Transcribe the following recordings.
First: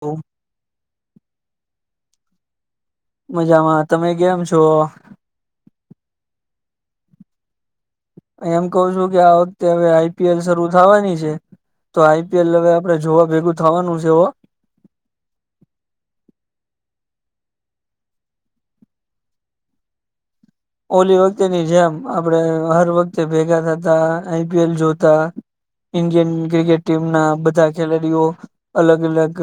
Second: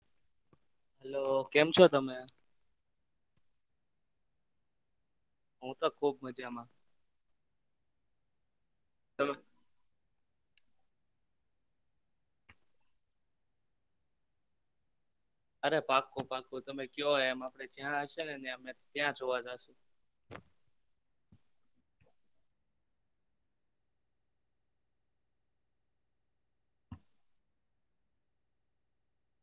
બો હેલો કેમ છો તમે. મજામાં તમે કેમ છો. હું તો ખુબ મજામાં. એમ કઉ છું કે તમે આ વખતે હવે આઈ પી એલ શરૂુ થવાની છે તો આઈપીએલ હવે આપડે જોવા ભેગું થવાનું છે હ. અરે પાકું પાકું તમે કયોય એમ આપડે જ્યાં હશે ને ને અમે ત્યાં જોવા જશુ. ઓલી વખતેની જેમ આપડ હર વખતે ભેગા થતા આઈ પી એલ જોતા ઇન્ડિયન ક્રિકેટ ટીમ ના બધા ખેલાડીઓ અલગ અલગ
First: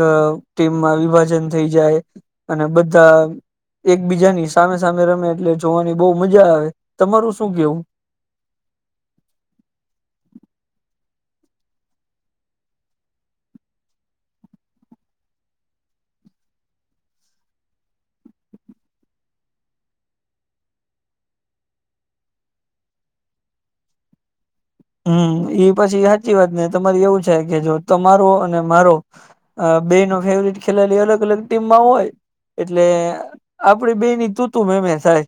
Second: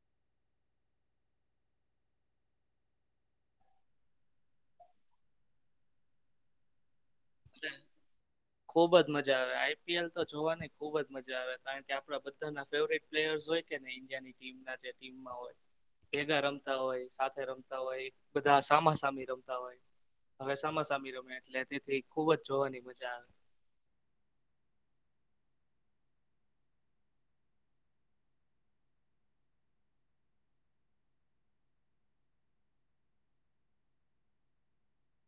ટીમમાં વિભાજન થઈ જાય અને બધા એકબીજાની સામે સામે રમે એટલે જોવાની. બહુ મજા આવે. તમારું શું અ કેવું ખુબજ મજા આવે આઈ પી એલ તો જોવાની ખુબજ મજા. આવે કારણ કે આપડા બધા ફેવરટ પ્લેયર્સ હોય કેને ઇન્ડિયાની ટીમ ના જે ટીમમાં હોય તેગ રમતા હોય સાથે રમતા હોય બધા સામા સામી રમતા હોય હવે સામા સામી રમે એટલે તેથી ખુબ જ જોવાની મજા આવે. હમ્મ એ પછી સાચી વાત ને તમારે એવું થ કે જો તમારો અને મારો બે ન ફેવરટ ખેલાડી અલગ અલગ ટીમમાં હોય એટલે આપડી બે ની તૂતું મેમે થાય.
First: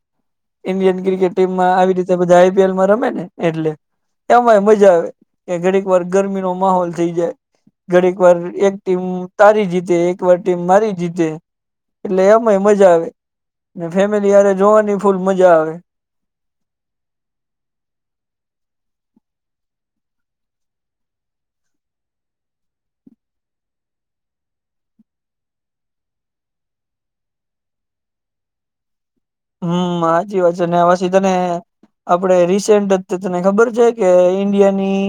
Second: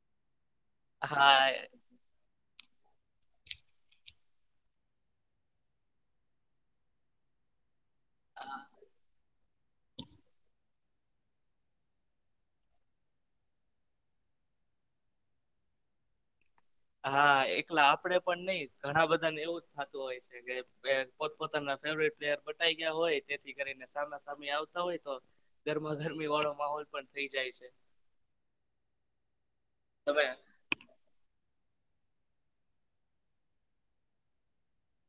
ઈન્ડિયન ક્રિકેટ ટીમમાં હા આવી રીતે બધા. ખેલ માં રમે ને એટલે. એમાંય મજા આવે કે ઘડીક વાર ગરમી નો માહોલ થઈ જાય. ગડીક પરર એક ટીમ તારી જીતે એકવાર ટીમ મારી જીતે એટલે અમે મજા આવે ફેમિલીરે જોવાની ફૂલ મજા આવે. હા એકલા આપડે પણ નહી ઘણા બધાને એવું જ થતું હોય છે કે પોતપોતાના ફેવરટ પ્લેયર બતા ગયા હોય તેથી કરીને સામે સામે આવતા હોય તો ગરમા ગરમી વાળો માહોલ પણ થઈ જાય છે. હમ તમે આજી વાત નેવા સીધા ને આપણેે રિસેન્ટ અત તને ખબર છે કે ઈન્ડિયાની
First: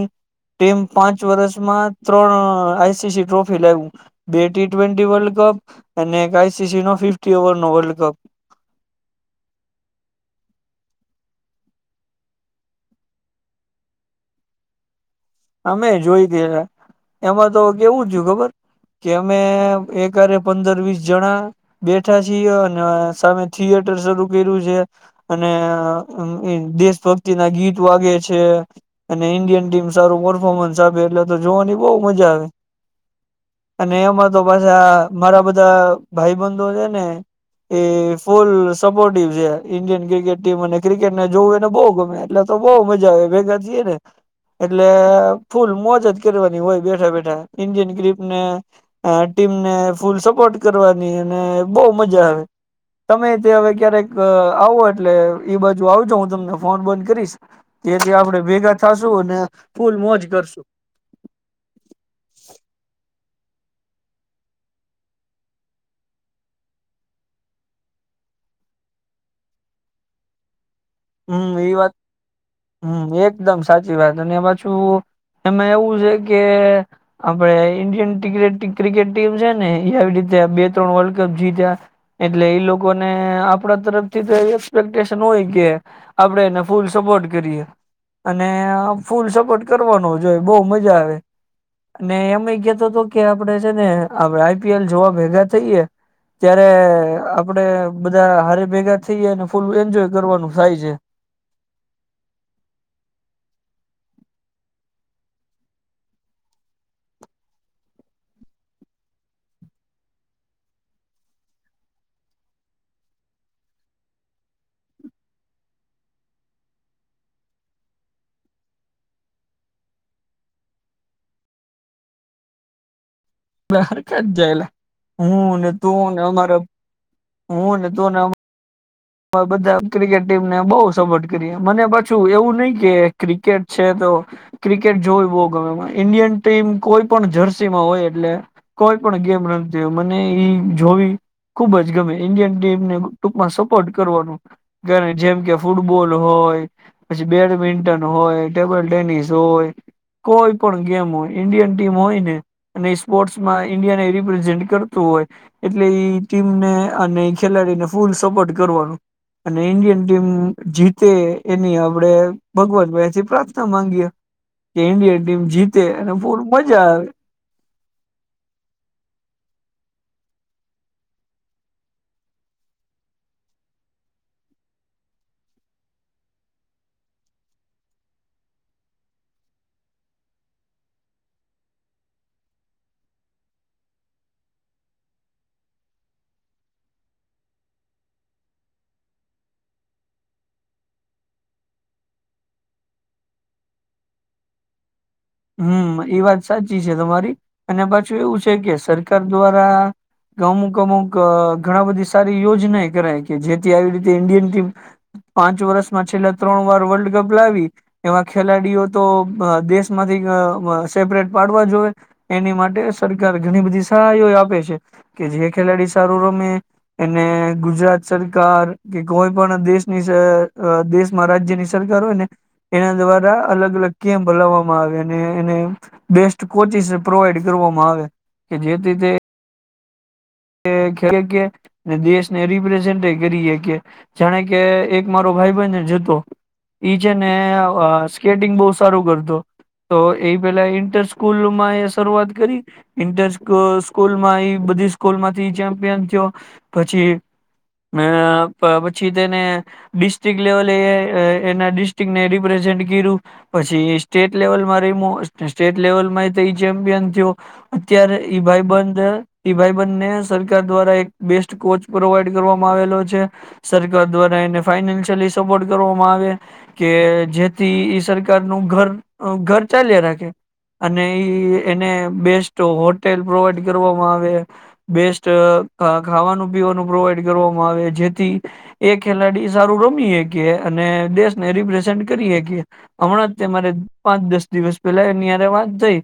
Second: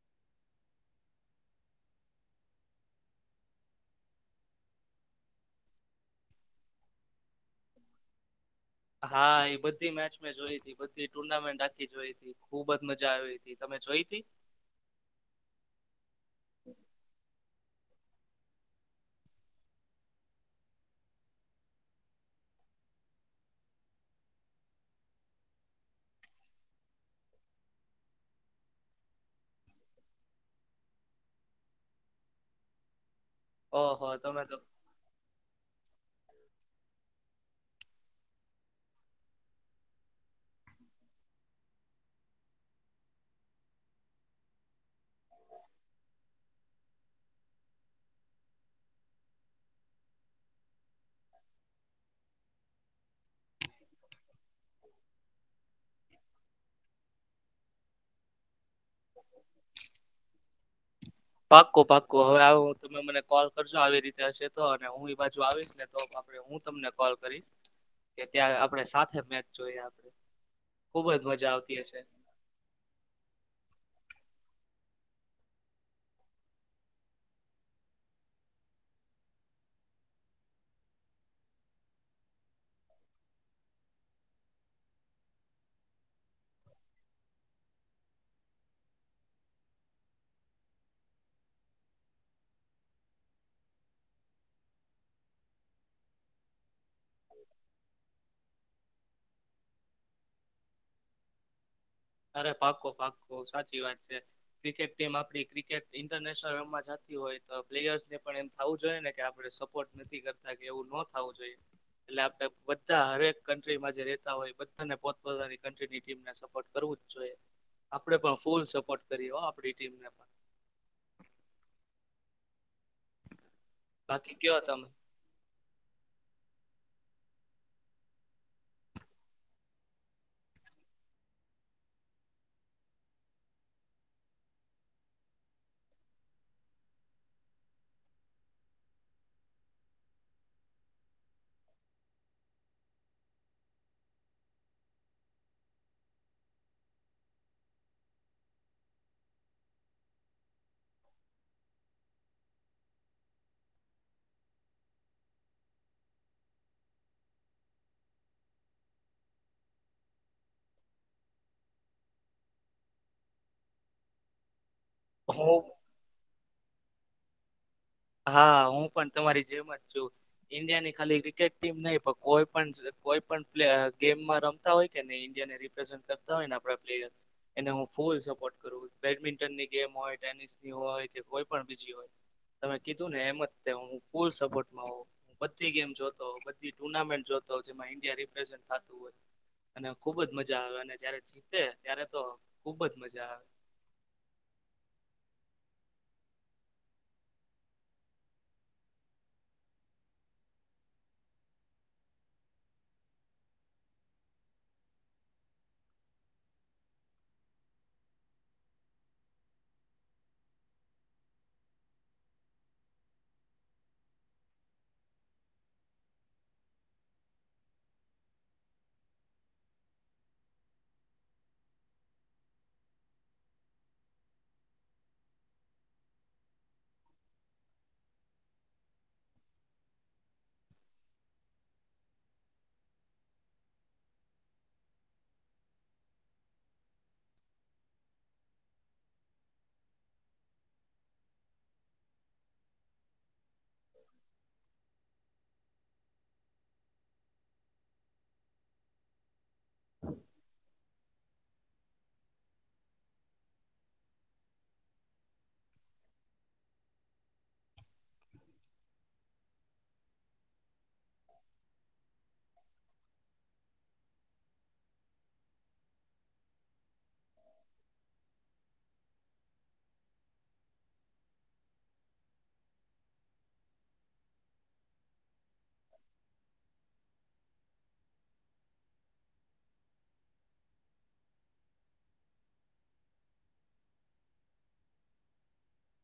ટીમ પાંચ વર્ષમાં ત્રણ આઈસીસી ટ્રોફી લાવ્યું. બે ટી ટ્વેન્ટી વર્લ્ડ કપ અને એક આઈસીસી નો ફિફી ઓવર નો વર્લ્ડ કપ. હા એ બધી મેચ મેં જોઈ ત બધી ટુર્નામેન્ટ આખી જોઈ તી ખુબ જ મજા આવી ત તમે જોઈ તી? અમે જોઈ દ એમાં તો કેવું છું ખબર કે અમે એકારે પંદર વીસ જણા બેઠા છીએ અને સામે થિયેટર શરૂ કર્યું છે. અને દેશ ભક્તિ ના ગીત વાગે છે, અને ઇન્ડિયન ટીમ સારું પફોર્મન્સ આપે એટલે તો જોવાની બહ મજા આવે. અને ઓહો એમાં તો તમે પાછા મારા બધાં ભાઈ બંધો છે, ને એ ફૂલ સપોર્ટિવ છે ઇન્ડિયન ક્રિકેટ ટીમ અને ક્રિકેટને જોવને બહુ ગમે. એટલે તો બહ મજા આવે ભેગા થએ ને એટલે ફૂલ મોજજ કરવાની હોય બેઠા બેઠા. ઈન્ડિયન ક્રીપને ટીમને ફૂલ સપોર્ટ કરવાની અને બહ મજા આવે. તમે તે હવે ક્યારેક આવો એટલે એ બાજુ આવજો હું તમને ફોન બોન‌ કરીશ જેથી આપણે ભેગા થાસુ હોને. પાકુ પાકુ હવે આવ ત મને કોલ કરજો આવી રીતે હશે તો અને હું એ બાજુ આવીશ ને તો આપ હું તમને કોલ કરીશ કે ત્યાં આપણે સાથે મેચ જોઈ આપ હમ એ વાત હમ એકદમ સાચી. થી વાત અને પાછું એમાં એવું છે કે આપણે ઈન્ડિયન ક્રિકેટ ટીમ છે, ને એ આવી રીતે બે, ત્રણ વર્લ્ડ કપ જીત્યા એટલે એ લોકોને આપડા તરફથી તો એક્સપેક્ટેશન હોય કે આપડે એને ફૂલ સપોર્ટ કરીએ અને ફૂલ સપોર્ટ કરવાનો જોય બહુ મજા આવે અને એમય કેતો તો કે આપડે છે ને આપ આઈપીએલ જોવા ભેગા થઈયે ત્યારે આપડે બધા હ ભેગા થઈ જાય ને ફૂલ એન્જોય કરવાનું. થાય છે. અરે પાકો પાકો સાચી વાત છે. ક્રિકેટ ટીમ આપડી ક્રિકેટ ઇન્ટરનેશનલમાં જતી હોય તો પ્લેયર્સ ને પણ એમ થવું જોઈએ ને કે આપડે સપોર્ટ નથી કરતા કે એવું ન થું જોઈએ. એટલે આપડે બધા હરેક કન્ટ્રીમાં જે રેતા હોય બધાને પોતપતાની કની ટીમને સપોર્ટ કરવું જોઈએ આપડે ‌ પણ ફૂલ સપોર્ટ કરી આપડી ટીમને પણ. બાહર કત બાકી કયો જાયલા તમે હું ને તું ને અમારો હું ને તું ને હમા માં બધા ક્રિકેટ ટીમને બહુ સપોર્ટ કરીએ. મને પાછું એવું નહી કે ક્રિકેટ છે તો ક્રિકેટ જોવી બહુ ગમે ઈન્ડિયન ટીમ કોઈ પણ જર્સીમાં હોય એટલે કોઈ પણ ગેમ રમતી હોય મને એઈ જોવી ખુબ જ ગમે ઈન્ડિયન ટીમને ટૂંકમાં સપ પોર્ટ કરવાનું. જ્યારે જેમ કે ફૂટબોલ હોય પછી બેડમિન્ટન હોય ટેબલ ટેનિસ હોય કોઈ પણ ગેમ હોય ઈન્ડિયન ટીમ હોય ને અને સ્પોર્ટ્સમાં ઈન્ડિયાને રિપ્રેઝન્ટ કરતું હોય એટલે ટીમને અને ખેલાડીને ફૂલ સપોર્ટ કરવાનું. અને ઇન્ડિયન ટીમ જીતે એની આપડે ભગવાન ભાઈ થી પ્રાર્થના માંગીએ. કે ઇન્ડિયા ટીમ હું જીતે અને બહુ મજા આવે. હા, હું પણ તમારી જેમ જ છું ઈન્ડિયાની ખાલી ક્રિકેટ ટીમ નહી પણ કોઈ પણ કોઈ પણ પ્લે અહ ગેમમાં રમતા હોય કેને ઈન્ડિયાને રિપ્રેઝન્ટ કરતા હોય ને આપણા પ્લેયર એને હું ફૂલ સપોર્ટ કરું. બેડમિન્ટનની ગેમ હોય ટેનિસની હોય કે કોઈ પણ બીજી હોય. તમે કીધું ને એમ જ હું ફૂલ સપોર્ટમાં હું બધી ગેમ જોતો બધી ટુર્નામેન્ટ જોતો જેમાં ઈન્ડિયા રિપ્રેઝન્ટ થતું હોય અને ખુબ જ મજા આવે અને જયારે જીતે ત્યારે તો ખુબ જ મજા આવે. હમ્મ, એ વાત સાચી છે તમારી અને પાછું એવું છે કે સરકાર દ્વારા અમુક અમુક અહ ઘણા બધી સારી યોજના એ કરાય કે, જેથી આવી રીતે ઇન્ડિયન ટીમ પાંચ વર્ષમાં છેલ્લા ત્રણ વાર વર્લ્ડ કપ લાવી એવા ખેલાડીઓ તો અહ દેશ માંથી ગ અહ સેપરેટ પાડવા જોએ એની માટે સરકાર ઘણી બધી સહાયો આપે છે. કે જે ખેલાડી સારું રમે એને ગુજરાત સરકાર કે કોઈ પણ દેશની દેશમાં જ અહ રાજ્યની સરકાર હોય ને એના દ્વારા અલગ અલગ કેમ્પ બલાવા માં ગેને એને બેસ્ટ કોચિસ પ્રોવાઈડ કરવામાં આવે કે જેથી તે એ ખેલ કે દેશને રિપ્રેઝન્ટ કરીએ કે જાણે કે એક મારો ભાઈ બન જતો છે ને અહ સ્કેટિંગ બહુ સારું કરતો તો એ પેલા ઈન્ટર સ્કૂલમાં એ શરૂઆત કરી ઇન્ટર સ્કૂ-સ્કૂલમાં બધી સ્કૂલ માંથી ચેમ્પિયન થયો પછી અહ પછી તેને ડિસ્ટ્રિક લેવલે એનાિસ્ટ્રને રિપ્રેઝન્ટ કર્યું પછી સ્ટેટ લેવલમાં રેમો સ્ટેટ લેવલમાં ચેમ્પિયન થયો અત્યારે ઈ ભાઈ બંધ ઈ ભાઈ બને સરકાર દ્વારા એક બેસ્ટ કોચ પ્રોવાઈડ કરવામાં આવેલો છે. સરકાર દ્વારા એને ફાઈનાન્શયલી સપોર્ટ કરવામાં આવે કે જેથી ઈ સરકાર નું ઘર અહ ઘર ચાલ્યા રાખે અને ઈ એને બેસ્ટ હોટેલ પ્રોવાઈડ કરવામાં આવે બેસ્ટ અહ અહ ખાવાનું પીવાનું પ્રોવાઈડ કરવામાં આવે જેથી એ ખેલાડી સારું રમીએ કે અને દેશને રિપ્રેઝન્ટ કરીએ કે હમણાં જરે પાંચ દસ દિવસ પેલાની વાત થઈ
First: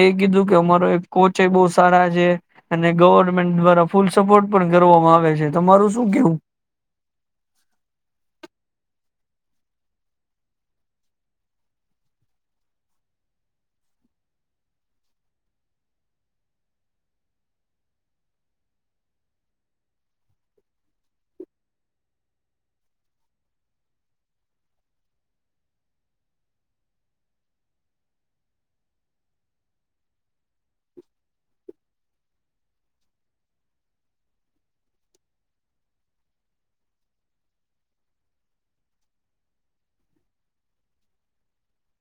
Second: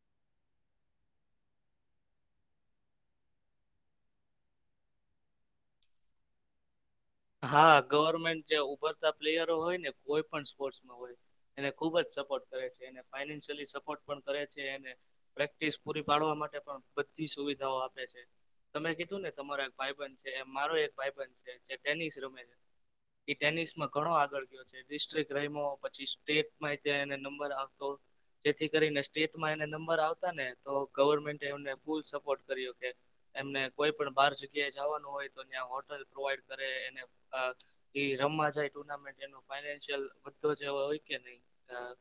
એ કીધું કે અમારો એક કોચ બહુ સારા છે અને ગવર્મેન્ટ દ્વારા ફૂલ સપોર્ટ પણ કરવામાં આવે છે. તમારું શું કેવું? હા. ગવર્મેન્ટ જે ઉભરતા પ્લેયરો હોય ને કોઈ પણ સ્પોર્ટસમાં હોય, એને ખુબ જ સપોર્ટ કરે છે, એને ફાઈનાન્શયલી સપોર્ટ પણ કરે છે અને પ્રેક્ટિસ પૂરી પાડવા માટે પણ બધી સુવિધાઓ આપે છે, તમે કીધું ને તમારો એક ભાઈબંધ છે, એમ મારોય એક ભાઈબંધ છે જે ટેનિસ રમે છે, ઈ ટેનિસમાં ઘણો આગળ ગયો છે, ડિસ્ટ્રિક રયમો, પછી સ્ટેટમાં એય ત્યાં એને નંબર આવતો, જેથી કરીને સ્ટેટમાં એને નંબર આવતા ને તો ગવર્મેન્ટ એમને ફૂલ સપોર્ટ કર્યો કે એમને કોઈ પણ બાર જગ્યાએ જાવાનું હોય તો ત્યાં હોટલ પ્રોવાઈડ કરે એને [unintelligible] ઈ રમવા જાય ટુર્નામેન્ટ એનું ફાઈનાન્શિયલ બધો જેવો હોય કે નહીં, અહ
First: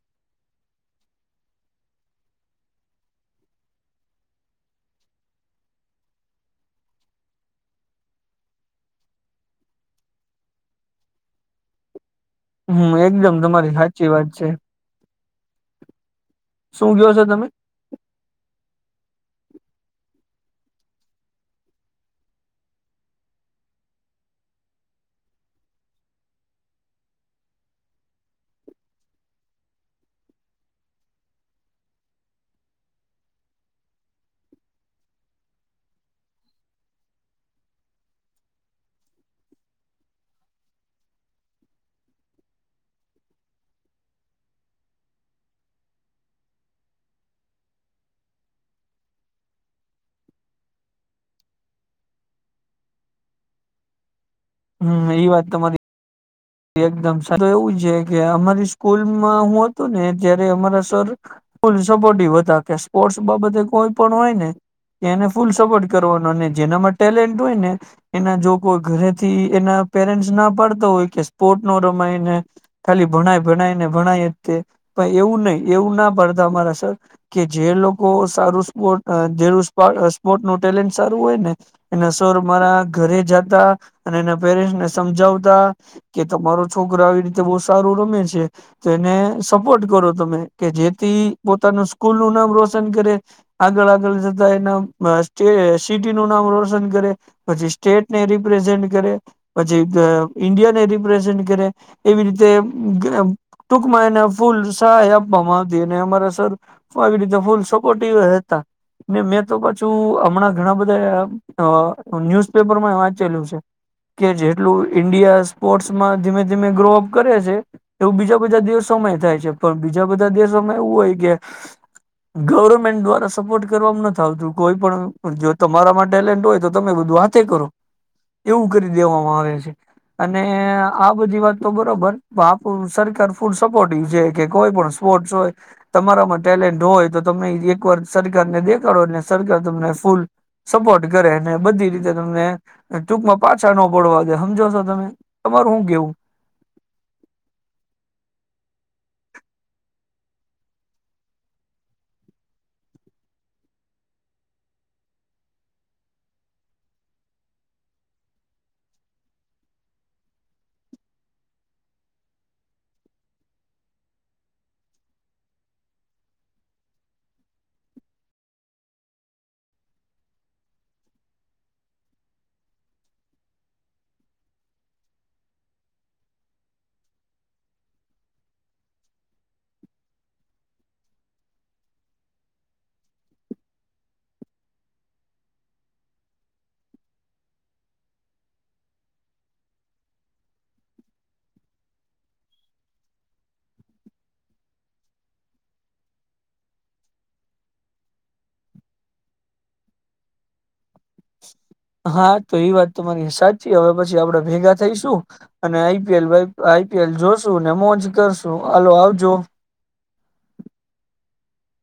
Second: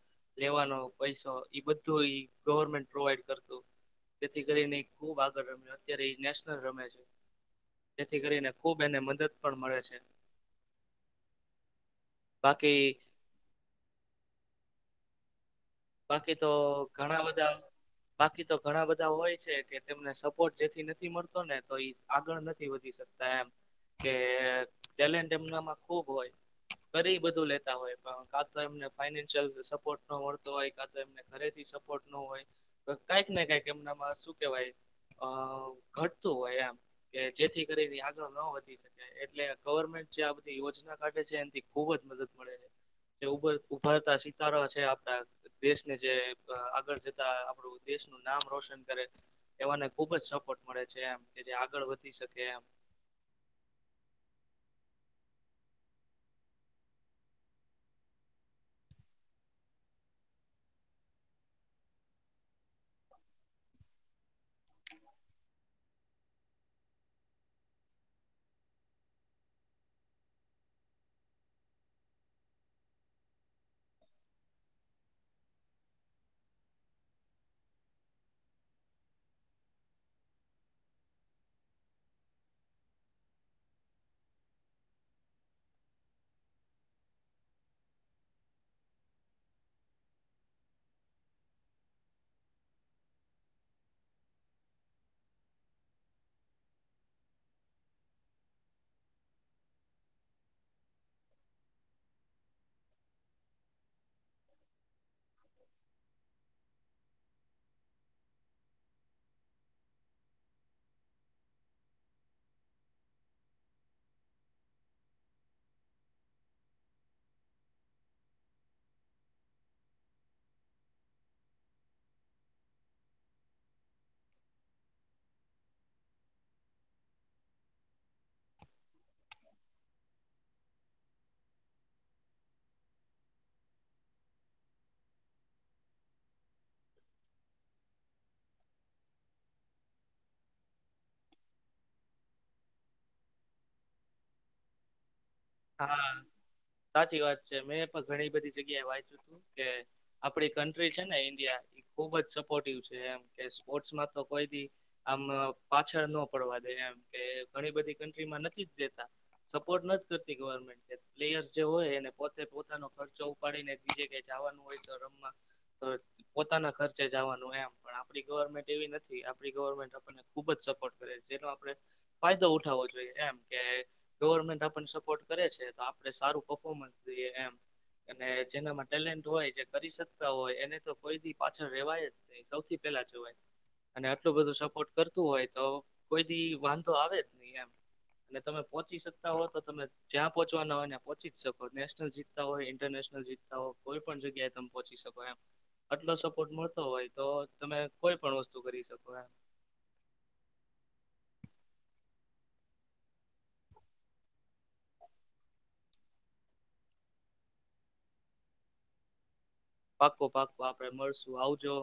લેવાનો પૈસો ઈ બધું ગવર્મેન્ટ ઈ પ્રોવાઈડ કરતું, જેથી કરીને એ ખુબ આગળ રમ્યો, અત્યારે ઈ નેશનલ રમે છે. જેથી કરીને ખૂબ એને મદદ પણ મળે છે. બાકી હમ્મ, એકદમ તમારી હાચી વાત છે. બાકી તો શું કયો ઘણા, છો બધા તમે બાકી તો ઘણા બધ બધા હોય છે કે તેમને સપોર્ટ જેથી નથી મળતો ને તો ઈ આગળ નથી વધી શકતા એમ, કે ટેલેન્ટ એમનામાં ખુબ હોય, કરીઈ બધું લેતા હોય પણ કા તો એમને ફાઈનાન્શિયલ સપોર્ટ ન મળતો હોય કાં તો એમને ઘરેથી સપોર્ટ ન હોય, તો કાંઈક ને કાંઈક એમનામાં શું કેવાય અહ ઘટતું હોય એમ, કે જેથી કરીને એ આગળ ન વધી શકે એટલે ગવર્મેન્ટ જે આ બધી યોજના કાઢે છે એનથી ખુબ જ મદદ મળે છે. કે ઊભર ઉભરતા સિતારો છે આપડા દેશને જે આગળ જતા આપણું દેશનું નામ રોશન કરે, એવાને ખુબ જ સપોર્ટ મળે છે એમ, કે જે આગળ વધી શકે એમ. હમ્મ, ઈ વાત તમારી એકદમ [unintelligible] એવું છે કે આ અમારી સ્કૂલમાં હું હતું ને ત્યારે અમારા સર ફૂલ સપોર્ટિવ હતા કે સ્પોર્ટસ બાબતે કોઈ પણ હોય ને તે એને ફૂલ સપોર્ટ કરવાનો, અને જેનામાં ટેલેન્ટ હોય ને એના જો કોઈ ઘરેથી એના પેરેન્ટસ ના પાડતો હોય કે સ્પોટ ન રમાયને ખાલી ભણાય-ભણાયને ભણાય જ તે, પણ એવું નહીં, એવું ના પાડતા અમારા સર કે જે લોકો સારું સ્પોર્ટ [unintelligible] સ્પોર્ટ નું ટેલેન્ટ સારું હોય ને એને સર મારા ઘરે જાતા, અને એના પેરેન્ટને સમજાવતા કે તમારો છોકરો આવી રીતે બહુ સારું રમે છે, તો એને સપોર્ટ કરો તમે, કે જેથી પોતાનું સ્કૂલ નું નામ રોશન કરે, આગળ-આગળ જતા એના અહ સ્ટેએ સિટી નું નામ રોશન કરે, પછી સ્ટેટને રિપ્રેઝેન્ટ કરે પછી અહ ઈન્ડિયાને રિ પેઝન્ટ કરે, એવી રીતે ટૂંકમાં એને ફૂલ સહાય આપવામાં આવતી, અને અમારા સર આવી રીતે ફૂલ સપોર્ટિવ એય હતા. ને મેં તો પાછું હમણાં ઘણા બધા અહ ન્યુઝપેપરમાંય વાંચેલું છે, કે જેટલું ઈન્ડિયા સ સ્પોર્ટમાં ધીમે-ધીમે ગ્રોઅપ કરે છે, એવું બીજા બધાય દેશો થાય છે પણ બીજા બધા દિવસોમાં એવું હોય કે ગવર્મેન્ટ દ્વારા સપોર્ટ કરવામાં નથ આવતું, કોઈ પણ જો તમારામાં ટેલેન્ટ હોય તો તમે બધું હાથે કરો, એવું કરી દેવામાં આવે છે. અને આ બધી વાત તો બરોબર, પણ આપણું સરકાર ફૂલ સપોર્ટિવ છે કે કોઈ પણ સ્પોર્ટસ હોય, તમારામાં ટેલેન્ટ હોય તો તમે ઈ એક વાર સરકારને દેખાડો ને, સરકાર તમને ફૂલ સપોર્ટ કરે અને બધી રીતે તમને ટૂંકમાં પાછા ન પડવા દે હમજો છો તમે. તમારું હું કેવું હા, સાચી વાત છે. મેં પણ ઘણી બધી જગ્યાએ વાંયચુ કે આપડી કન્ટ્રી છે ને ઈન્ડિયા એ ખુબ જ સપોર્ટિવ છે એમ, કે સ્પોર્ટસમાં તો કોઈ ભી આમ પાછળ ન પડવા દે એમ, કે ઘણી બધી કન્ટ્રીમાં નથી જ દેતા, સપોર્ટ નથ [unintelligible] પ્લેયરસ જે હોય એને પોતે પોતાનો ખર્ચો ઉપાડીને બીજે ક્યાંય જવાનું હોય તો રમવા, તો પોતાના ખર્ચે જવાનું એમ, પણ આપડી ગવર્મેન્ટ એવી નથી, આપડી ગવર્મેન્ટ આપણને ખુબ જ સપોર્ટ કરે, જેનો આપણે ફાયદો ઉઠાવો જોઈએ એમ, કે ગવર્મેન્ટ આપને સપ પોર્ટ કરે છે તો આપડે સારું પફોર્મન્સ દઈએ એમ, અને જેનામાં ટેલેન્ટ હોય, જે કરી શકતા હોય એને તો કોઈ દી પાછળ રેવાય જ નહીં, સૌથી પેલા જવાય. અને આટલું બધું સપોર્ટ કરતું હોય તો કોઈ દી વાંધો આવે જ નહીં એમ, અને તમે પહોંચી શકતા હો તો તમે જ્યાં પહોંચવાના હોય ન્યાં પહોંચી જ શકો, નેશનલ જીતતા હોય, ઇન્ટરનેશનલ જીતતા હો, કોઈ પણ જગ્યાએ તમે પહોંચી શકો એમ. આટલો સપોર્ટ મળતો હોય તો તમે કોઈ પણ વસ્તુ કરી શકો એમ. હા તો ઈ વાત તમારી સાચી. હવે પછી આપડે ભેગા થઈશું, અને આઈ પી એલ વાઈ આઈ પી એલ જોશું, ને મોજ કરશું. હાલો આવજો. પાક્કો પાક્કો આપડે મળશું આવજો.